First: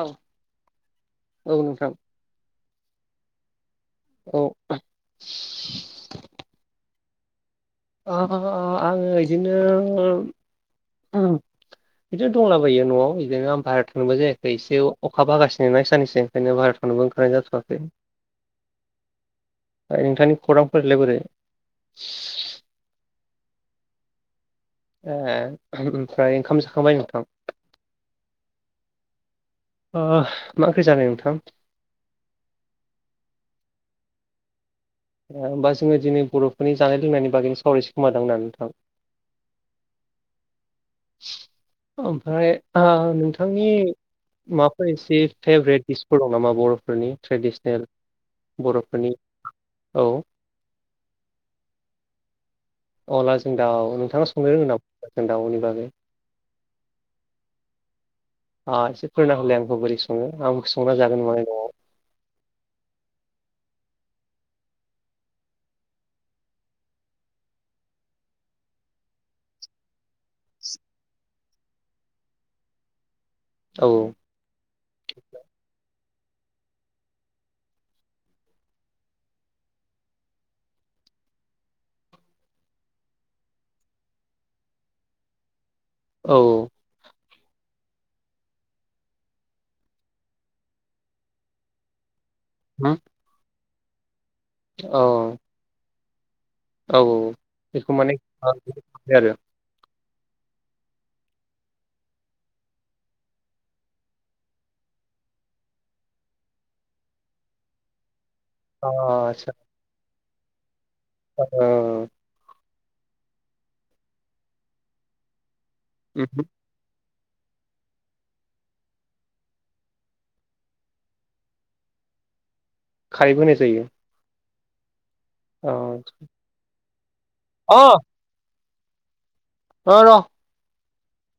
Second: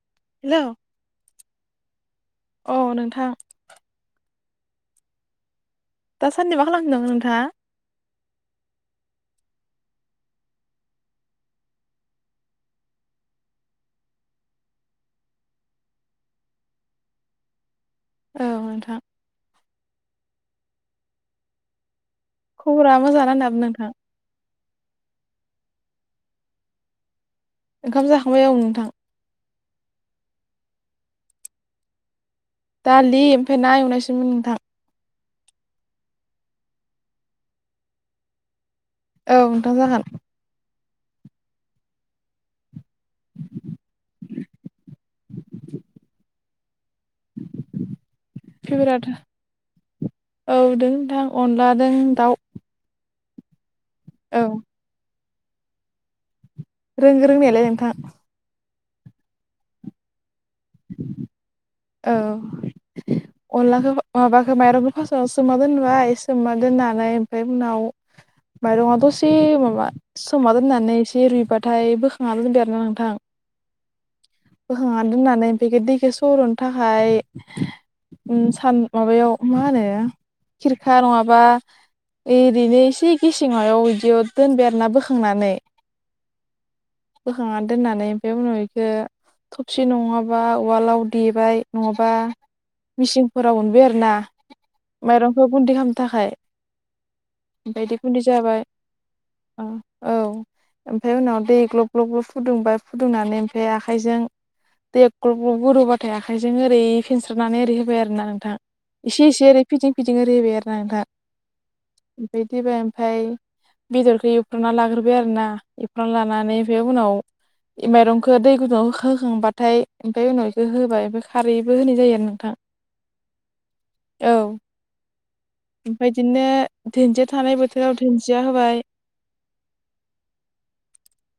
औ हेलौ औ नोंथां औ नोंथां औ दा सानदिबा खालामगदों नामा नोंथा आङो बिदिनो [inaudible] बिदिनो दंलाबायो न'आव बिदिनो आं बाहेरायाव थांनायबो जायाखै एसे अखा बोहागासिनो ना सानैसो ओखायनो बाहेरायावावबोओंखार जाथवाखै औ नोंथां नोंथांनि खौरांफोरलाय बोरै खबरा मोजानो दाबोन नोंथां ए ओमफ्राय ओंखाम जाखांबाय नोंथां ओंखाम जाखांबाय ओं नोंथां ओ मा ओंख्रै जानाय नोंथां दालि ओमफ्राय ना एवनायसोमोन नोंथां ओ होमबा जोङो दिनै बर'फोरनि जानाय लोंनायनि बागैनो सावरायसै खोमादांना नोंथां औ नोंथां जागोन ओमफ्राय आ नोंथांनि माबाफोर एसे फेभ्रेट दिसफोर दं नामा बर'फोरनि ट्रेडिसनेल बर'फोरनि औ औदोंोंथां अनला द दाउ अला जों दाउ नोंथांना औ संनो रोंङो नामा जों दाउनि बागै रों रोंनायालाय नोंथां आ एसे फोरना हलाय आंखौ बोरै सङो आं संना जागोन नान नङ औ अनलाखौ माबाखौ माइरंखौ फास्स् सोमा दोनबाय सोमा दोननानै ओमफ्राय उनाव माइरंआ दसेमाबा समा दोननानै एसे रुइबाथाय बोखांनानै दोनबाय आरोना नोंथां औ औ बोखांना दोननानै ओमफाय इखो दैखौ सर'नो थाखाय उम सान माबायाव मा होनो खिरखा नङाबा एरैनो इसे गेसेङाव बिदियाव दोनबेरना बोखांनानै औ बोखांनानै दोननानै ओमफ्राय उनाव बेखौ थबसि नङाबा उवालाव दे बाय नङाबा होम सिंफोराव उनबाय आरोना औ माइरंखौ गुन्दै खालामनो थाखाय औ बेखौ ओमफायदि माने गुन्दै जाबाय आरो ओ औ ओमफ्राय उनाव दै ग्लब ग्लब फुदुंबाय फुदुंनानै ओमफ्राय आखाइजों देया ग्ल ग्ल गुरुबाथाय आखाइजों ओरै फेनस्रोनानै ओरै होबाय आरोना नोंथां अ इसे एसे आदसा ओरै फिदिं फिदिं ओैरै होबाय आरोना नोंथां ओ ओमफाय फैबाय ओमफ्राय बेदरखौ एवफ्रामना लाग्रोबाय आरोना एवफ्रामना उमहो लानानै ओमफ्राय उनाव माइरंखौ दै गुदुंआव होखा होखांबाथाय ओमफ्राय उनाव ओ होबाय बे खारैबो होनाय जायो आरो नोंथां खारैबो होनाय जायो औ अ ओमफ्राय बिदिनो दुनदिया थानाय अ बोथोराव दुुनदिया होबाय अ र'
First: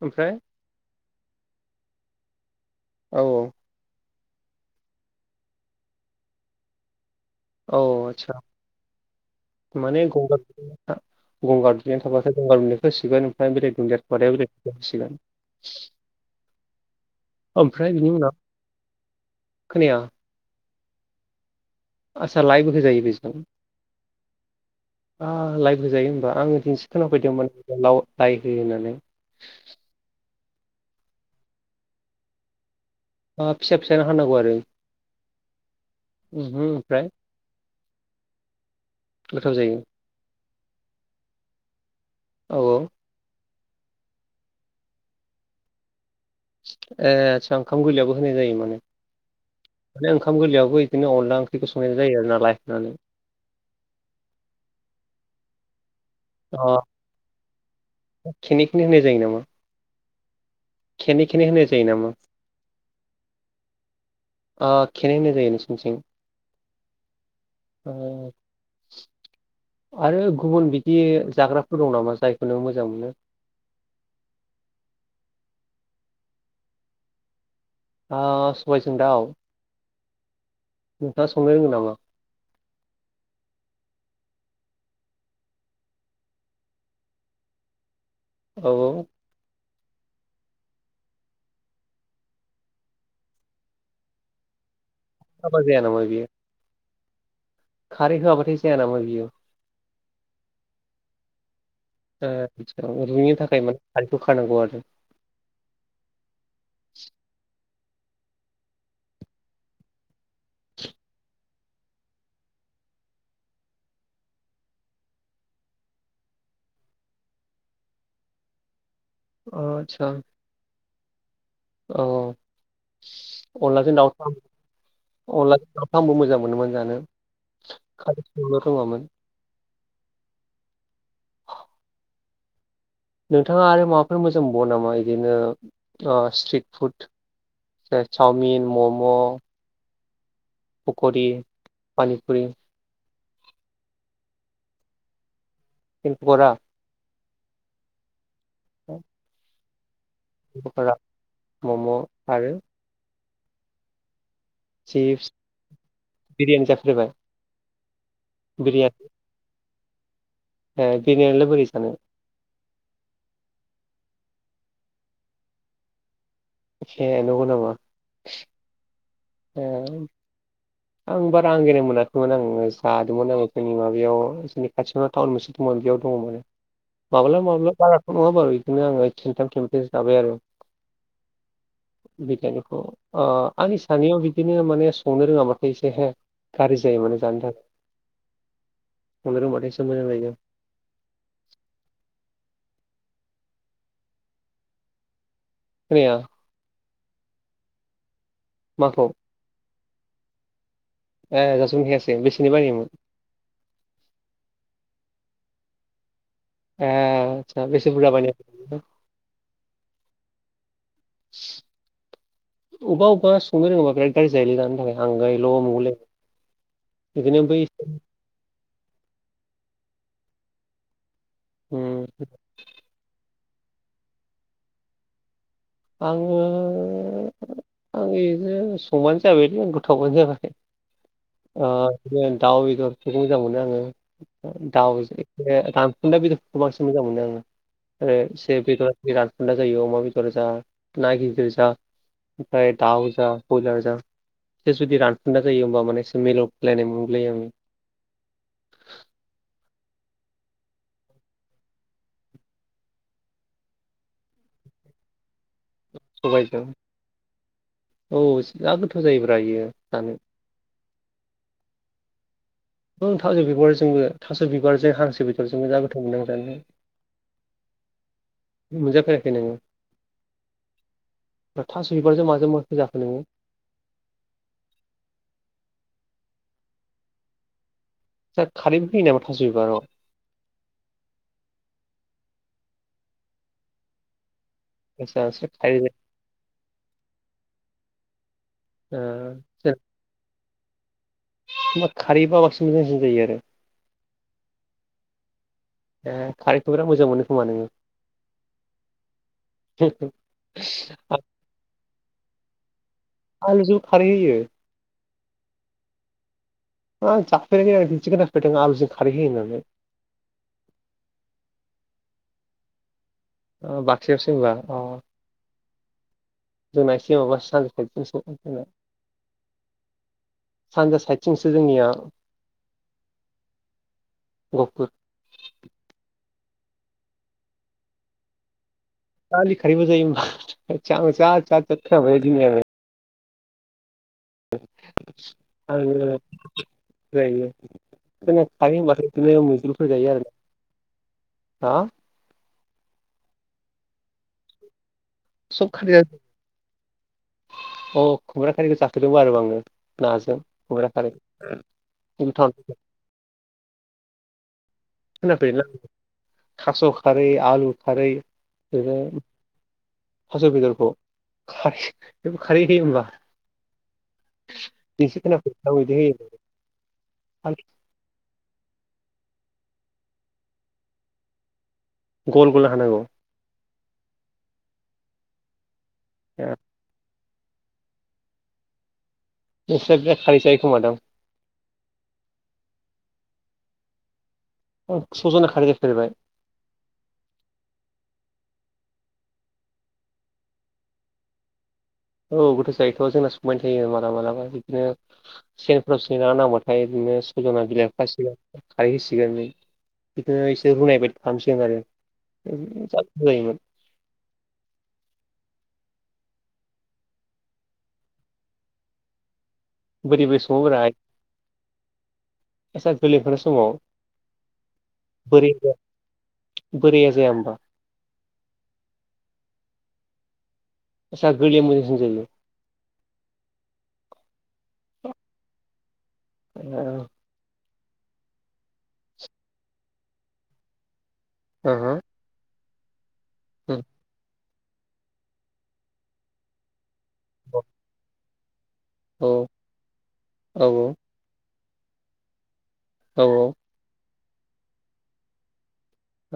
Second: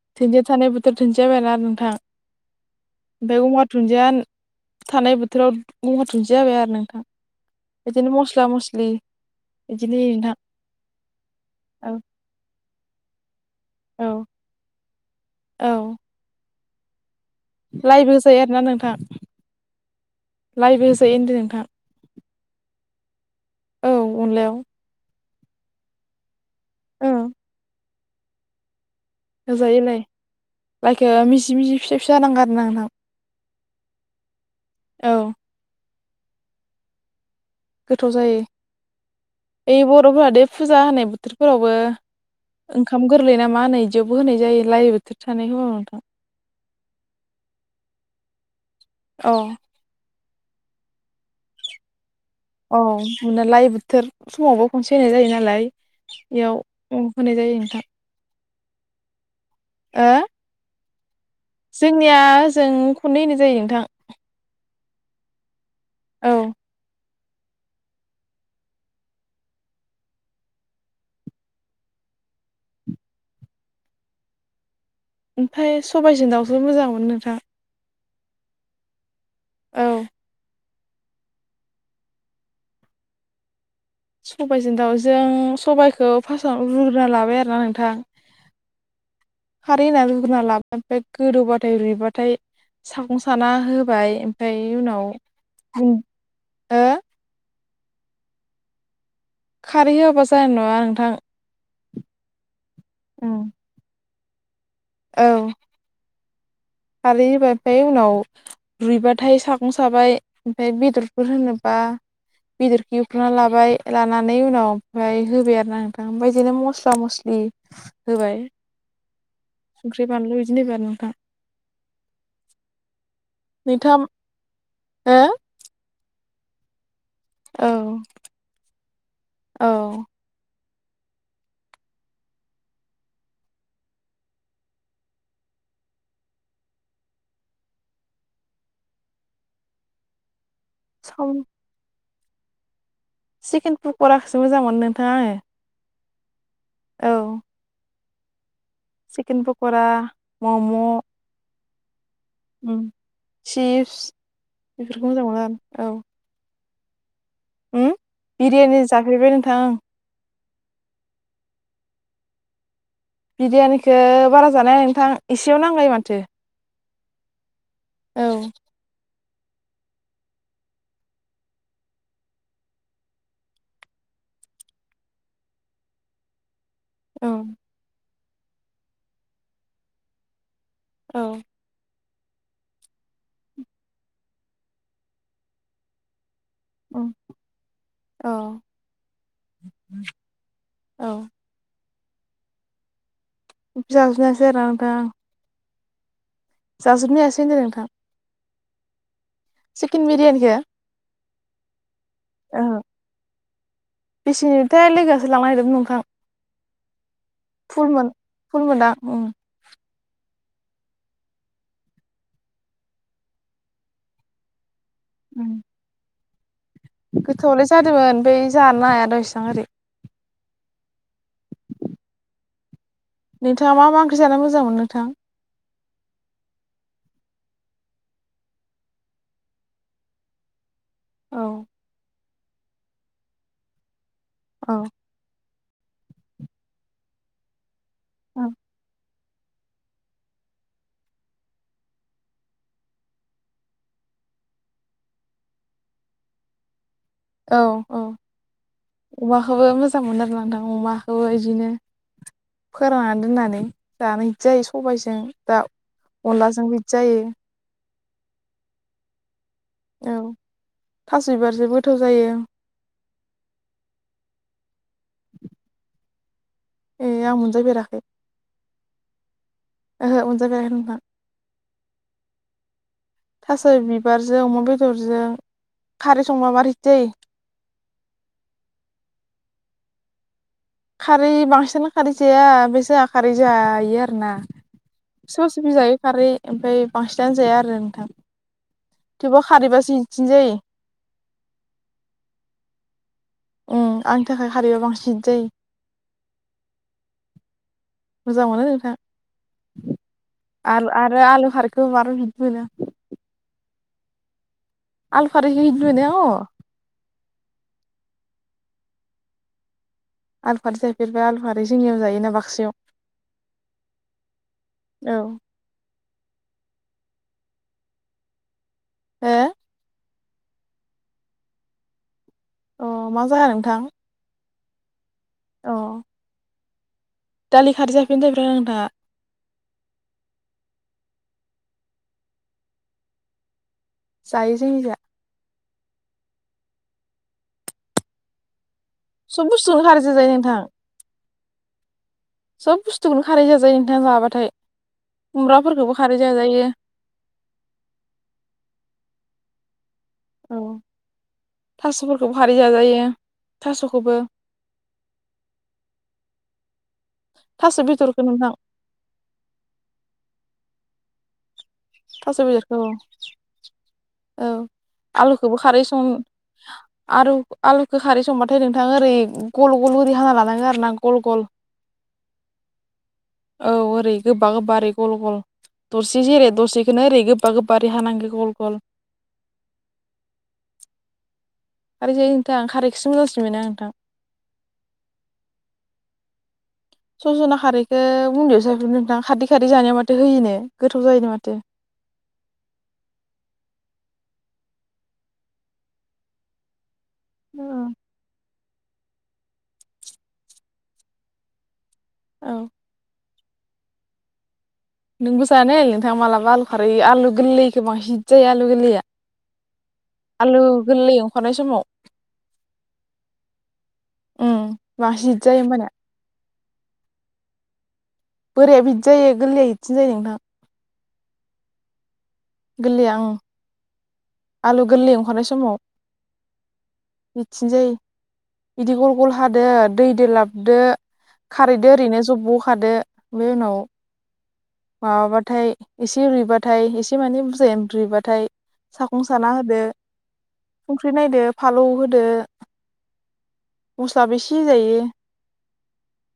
ओमफ्राय धोनदिया थानाय बोथ थोद धोनदिया होबाय आरोना नोंथां औ ओमफ्राय गंगार धुनदिया नो थानाय बोथोराव गंहार थुनदिया होबाय आरो नोंथां औ बेदिनो आदसा मस्ला मसलि माने गंगार दुनदिया गंगार दुन्दिया औ थाबाथाय गंगार दुन्दियाखौ होसिगोन ओम फ्राय बेलेग दुन्दिया औ थाबाथाय बेलेग दुन्दिया होसिगोन औ ओमफ्राय बिनि लाइबो उनाव होजायो आरोना नोंथां खोनाया लाइबो होजायो होनदो नोंथां आस्सा लाइबो होजायो बेजों औ अनलायाव ओ लाइबोहोजायो होमबा आङो दिनैसो खोना ओं फेरदोंमोन लाव लाइ होयो होननानै होजायो लाय लाइखो मिजि मिजि फिसा फिसा हानांगौ आरोना नोंथां ओ फिसा फिसानो हाननांगौ आरो औ ओमहो ओमफ्राय गोथाव जायो गोथाव जायो ओइ बर'फोरा दे फुजा होनाय बोथोरफोरावबो औ ओंखाम गोरलै ना मा होनो इदियावबो होनाय जायो लाय बोथोर थानाय समाव नोंथां। ए आच्छा ओंखाम गोरलयबो होनाय जायो माने। औ माने ओखाम गोरलयबो बिदि अनला ओंख्रिखौ संनाय जायो नालाय। औ मोनालाय बोथोर समावबो खनसे होनाय जायो नालाय बेयाव उम होनाय जायो नोंथां। खिनिखिनि होनाय जायो नामा? ओ खेनि खेननै होनो जोंनियाओजों खननै होननाय जायो नोंथां ओ खेननै होनाय जायो नोंसिनिथिं औ ओ आरो गुबुन बिदि जाग्राफोर दं नामा जायखौनो मोजां मोनो ओमफ्राय सबायाइजों दाउजो मोजां मोनो नोंथां ओ सबायजोंं दाउ औ नोंथाङा संनो रोङो नामा? सबायाइजों दाउजों सबायाइखौ फासाव रुग्रोना लाबाय आरोना नोंथां। औ औ खारै होननानै रुग्रोना लाबाय ओमफ्राय गोदौबाथाय रुइबाथाय सागं साना होबाय ओमफ्राय उनाव [unintelligible] बेयो हो खारै होआ बाथाय जाया नामा बियो? खारै होआबा जानाय नङा नोंथां। ओ [unintelligible] थाखाय खारैखौ होखानांगौ आरो औ खारै होबाथाय उनाव रुइबाथाय सागं साबाय ओमफ्राय बेदरफोर होनोबा बेदरखो एवफ्रांना लाबाय लानानै उनाव ओमफ्रायाय होबाय आरोना नोंथां ओमफ्राय बिदिनो मस्ला मस्लि [unintelligible] होबाय अ संख्रि आटसा बानलु बिदिनो होबाय आरो नोंथां औ औ [inaudible] अनलाजों नोंथाङा दाउजों अनलाजों दाउखौ आंबो मोजां मोनोमोन जानो। औ खारै संनो रोङामोन औ नोंथाङा आरो माबाफोर मोजां मोनबावो नामा इदिनो ओ स्ट्रिट फुड? ओ चाउमिन म'म' फखरि साम पानिफुरि चिकेन पकराखोसो मोजां मोनो नोंथां आङो चिकिन पकरा औ चिकिन पक'रा मम' पकरा मम' [unintelligible] आरो सिप्स बेफोरखौ मोजां चिप्स मोनो औ बिरियानि जाफेरबाय? उम बिरियानि जाफैबाय नोंथांं ओं ओ बिरियानिया बोरै जानो? बिरियानिखो बारा जानो हाया नोंथां एसेयावनो आंगायो माथो। हे नंगौ नामा? औ ओं आं बारा आंगायनाय मोनाखैमोन आं जादोंमोन आं जोंनि माबायाव जोंनि खाथियावनो टाउन मोनसे दमोन बेयाव दङ मोन। माब्ला माब्ला बाराथ नङा बारु इदिनो आङो खेनथाम खेनब्रै जाबाय आरो औ बिगियानिखौ ओ आंनि सानैयाव बिदिनो माने संनो रोङाबाथाय एसे हे गाज्रि जायो माने जानो था ओमफ्राय रोंबाथायसो मोजां जायो औ जाजोबनो हायासै [unintelligible] जाजोबनो हायासै होनदो नोंथां। माखौ? चिकेन बिरियनिखो ओ बेसेननि बायोमोन बेसेनिथाय लोगोसो लांनो नागिरदोंमोन नोंथां ए आसा बेसे फुलमोन बुरजा बायनो हाखो फुलमोनदां उम अबेबा अबेबा संनो रोङोबा बिराद गाज्रि जायोलै दानो थाखाय आंगायल' नंगौलै गोथावालाय जादोंमोन बै जानो हाया दा एसबां ओरै उम नोंथाङा मा मा ओंख्रि जानो मोजां मोनो नोंथां आङो आं इदिनो संबानो जाबायलै आ गोथावबानो जाबाय औ ओ बिदि दाउ बेदरफोरखौ मोजां मोनो आङो औ दाउ ना बेदरखौ बांसिन मोजां मोनो आङो आरो एसे बेदर बे रानखुन्दा जायो अमा बेदरा जा ना गिेदिर जा ओमफाय दाउ जा बयलार जा बे जुदि रानफुदा जायो होमबा माने एसे मिलौफ्लेलायनाय मोनगु लायो आं औ औ अमाखौबो मोजां मोनो आरो ना नोंथां अमाखौबो बिदिनो फोराननानै दोननानै जानो बिदि जायो सबायजों दाउ सबायजों अनलाजों बिदि जायो औ जा गोथाव जायोब्रा बियो जानो औ थास बिबारजोंबो गोथाव जायो ओं थास' बिबारजोंबो थास' बिबारजों हांसो बिदरजोंबो जा गोथाव मोनो आं जानो ए आं मोनजाफेराखै मोनजाफेराखै नोङो ओहो मोनजाफेराखै नोंथां ओ थास बिबारजों माजों माखौ जाखो नोङो थास' बिबारजों अमा बेदरजों खारै संब्ला मारैथो जायो थोद खारैबो होयो नामा थास बिबाराव खारै बांसिनानो खारै जाया बे जोहा खारै जायो आरोना सम सम जायो खारै ओमफ्राय बांसिनानो जाया आरो नोंथां ओ थेबाव सोरबा खारैबासो हिटसिन जायो खारैबा बांसिन मोजांसिन जायो आरो आंनि थाखाय खारैबा बांसिन हिद जायो ए खारैखौ बिराद मोजां मोनो खोमा नोङो मोजां मोनो नोंथां आलु आं आरो आलु खारैखौ मार मोनो आलु जौ खारै हैयो आलु खारै हिद मोनो अ ओं जाफेराखै आंङो दिनैसो खोनाफेरदों आलुजों खारै होयो होननानै आलू खारै जायोबा आलु खारै जोंनियाव जायोना बाक्सायाव ओ बाक्सायावसो होमबा अ औ जोंना एसे माबासो जायो एवखाम सावखाम हो सानजा साइदथिंसो जोंनिया अ मा जाया नोंथां गहफुर औ दालि खारै जाफेरदो ना जाफेरा नोंथाङा दालि खारिबो जायो होमबा होद जाम जाद जाद खोनाबायलै दिनै आङो जायो जोंनिजा। आङो बिदिनो सब बुस्थुआवनो मैद्रुफोर खारैजों आरो जायो ना। नोंथां हा सब बुस्थुखौनो खारै जाजायो नोंथाङा जाबाथाय सब खुमब्राफोरखौबो जाजोबो। खारै जाजायो अ खुमब्रा खारिखौ जाफेरदोंमोन आरोबा आङो नाज औ औ थास'फोरखौबो गोथाव खारैजों जाजायो थास'खौबो [unintelligible] थास' खारै आलु थास' खारै बेदरखौ नोंथां [unintelligible] थास' बेदरखौ खारै थास' बेयावबो खारै बेदरखौ होयो होमबा औ दिनैसो आलुखौबो खोनाफेरदों आं खारै बिदि सं होयो आरु आलु होखारै संबाथाय नोंथाङा ओरै गल गल ओरै हाना लानांगौ आरो ना गल गल गल गल हानांगौ औ ओरै गोबा गोबा ओरै गल गल दरसे जेरै ए दरसेखौनो ओरै गोबा गोबा गोबा ओरै हानांगौ गल गल नोंस्रा बिराद खारै जायो खोमा दं खारै जायो नोंथां खारैखौसो मोजांसिनमोनो आं नोंथां स'जना खारै जाफेरबाय सजना खारैखौ उन्दैआवसो [inaudible] नोंथां खारदै खारै जानायाव माथो होयोनो गोथाव जायोनो माथो औ गोथाव जायोथ' जोंना संबायानो थायो मालाबा मालाबा बिदिनो सेनफ्राव सेना ना नांबाथाय बिदिनो सजना बिलाइ खासिगोन खारै होसिगोन बिदिनो इसे रुनाय बायदि खालामसिगोन आरो औ [inaudible] जायोमोन नोंबो जानाय नोंथां मालाब आलु खारै आलु गोरलै गोबां हिट जायो आलु गोरलैया बोरै बोरै सङो आलु गोरलै ओंखारनाय समाव साख्रि लिंफनाय समाव उम बांसिन हिट बोरै जायो होमबानिया बोराया जाय होमबा बोराया हिट जायो गोरलैया हिटसिन जायो नोंथां आदस‌ गोरलैया मोजांसिन जायो गोरलैया ओं आलु गोरलै ओंखारनाय समाव ओ हिटसिन जायो बिदि गल गल हादो दै दो लाबोदो ओहो खारैजों ओरैनो जब्ब होखादो बे औ उनाव माबाबाथाय एसे रुइबाथाय एसे माने बुरजाया रुइबाथाय साखं साना होदो औ संख्रि नायदो फानलौ होदो औ औ मल्साबो एसे होजायो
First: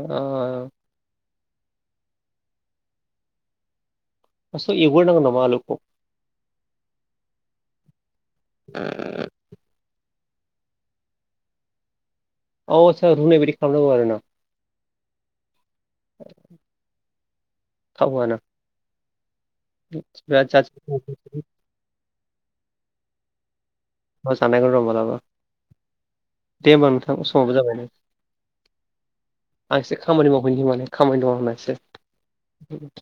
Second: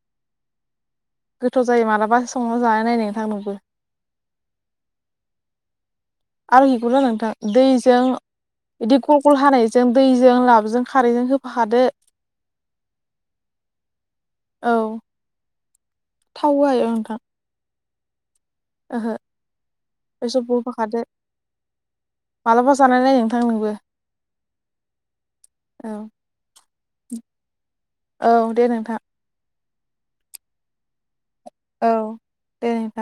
अ- गोथाव जायो मालाबा संनानै जानाय नाय नोंथां नोंबो फारस्थआव एवग्रो नांगोन नामा आलुखौ [inaudible] नोंथां दैजों बिदि ग गल हानाय दैजों लाबजों खारैजों होफाखादो औ आदसा रुनाय बायदि खालामनांगौ आरो ना औ थाव होआ इआव नोंथां थाव होआना ओहो [inaudible] होफाखादो मालाबा जानाय नाय नोंथां नोंबो जानायगोन र मालाबा औ दे होमबा नोंथां समाबो जाबाय औ दे नोंथां आं एसे खामानि मावहैनो माने‌ खामानि दं आंना एसे। औ दे नोंथां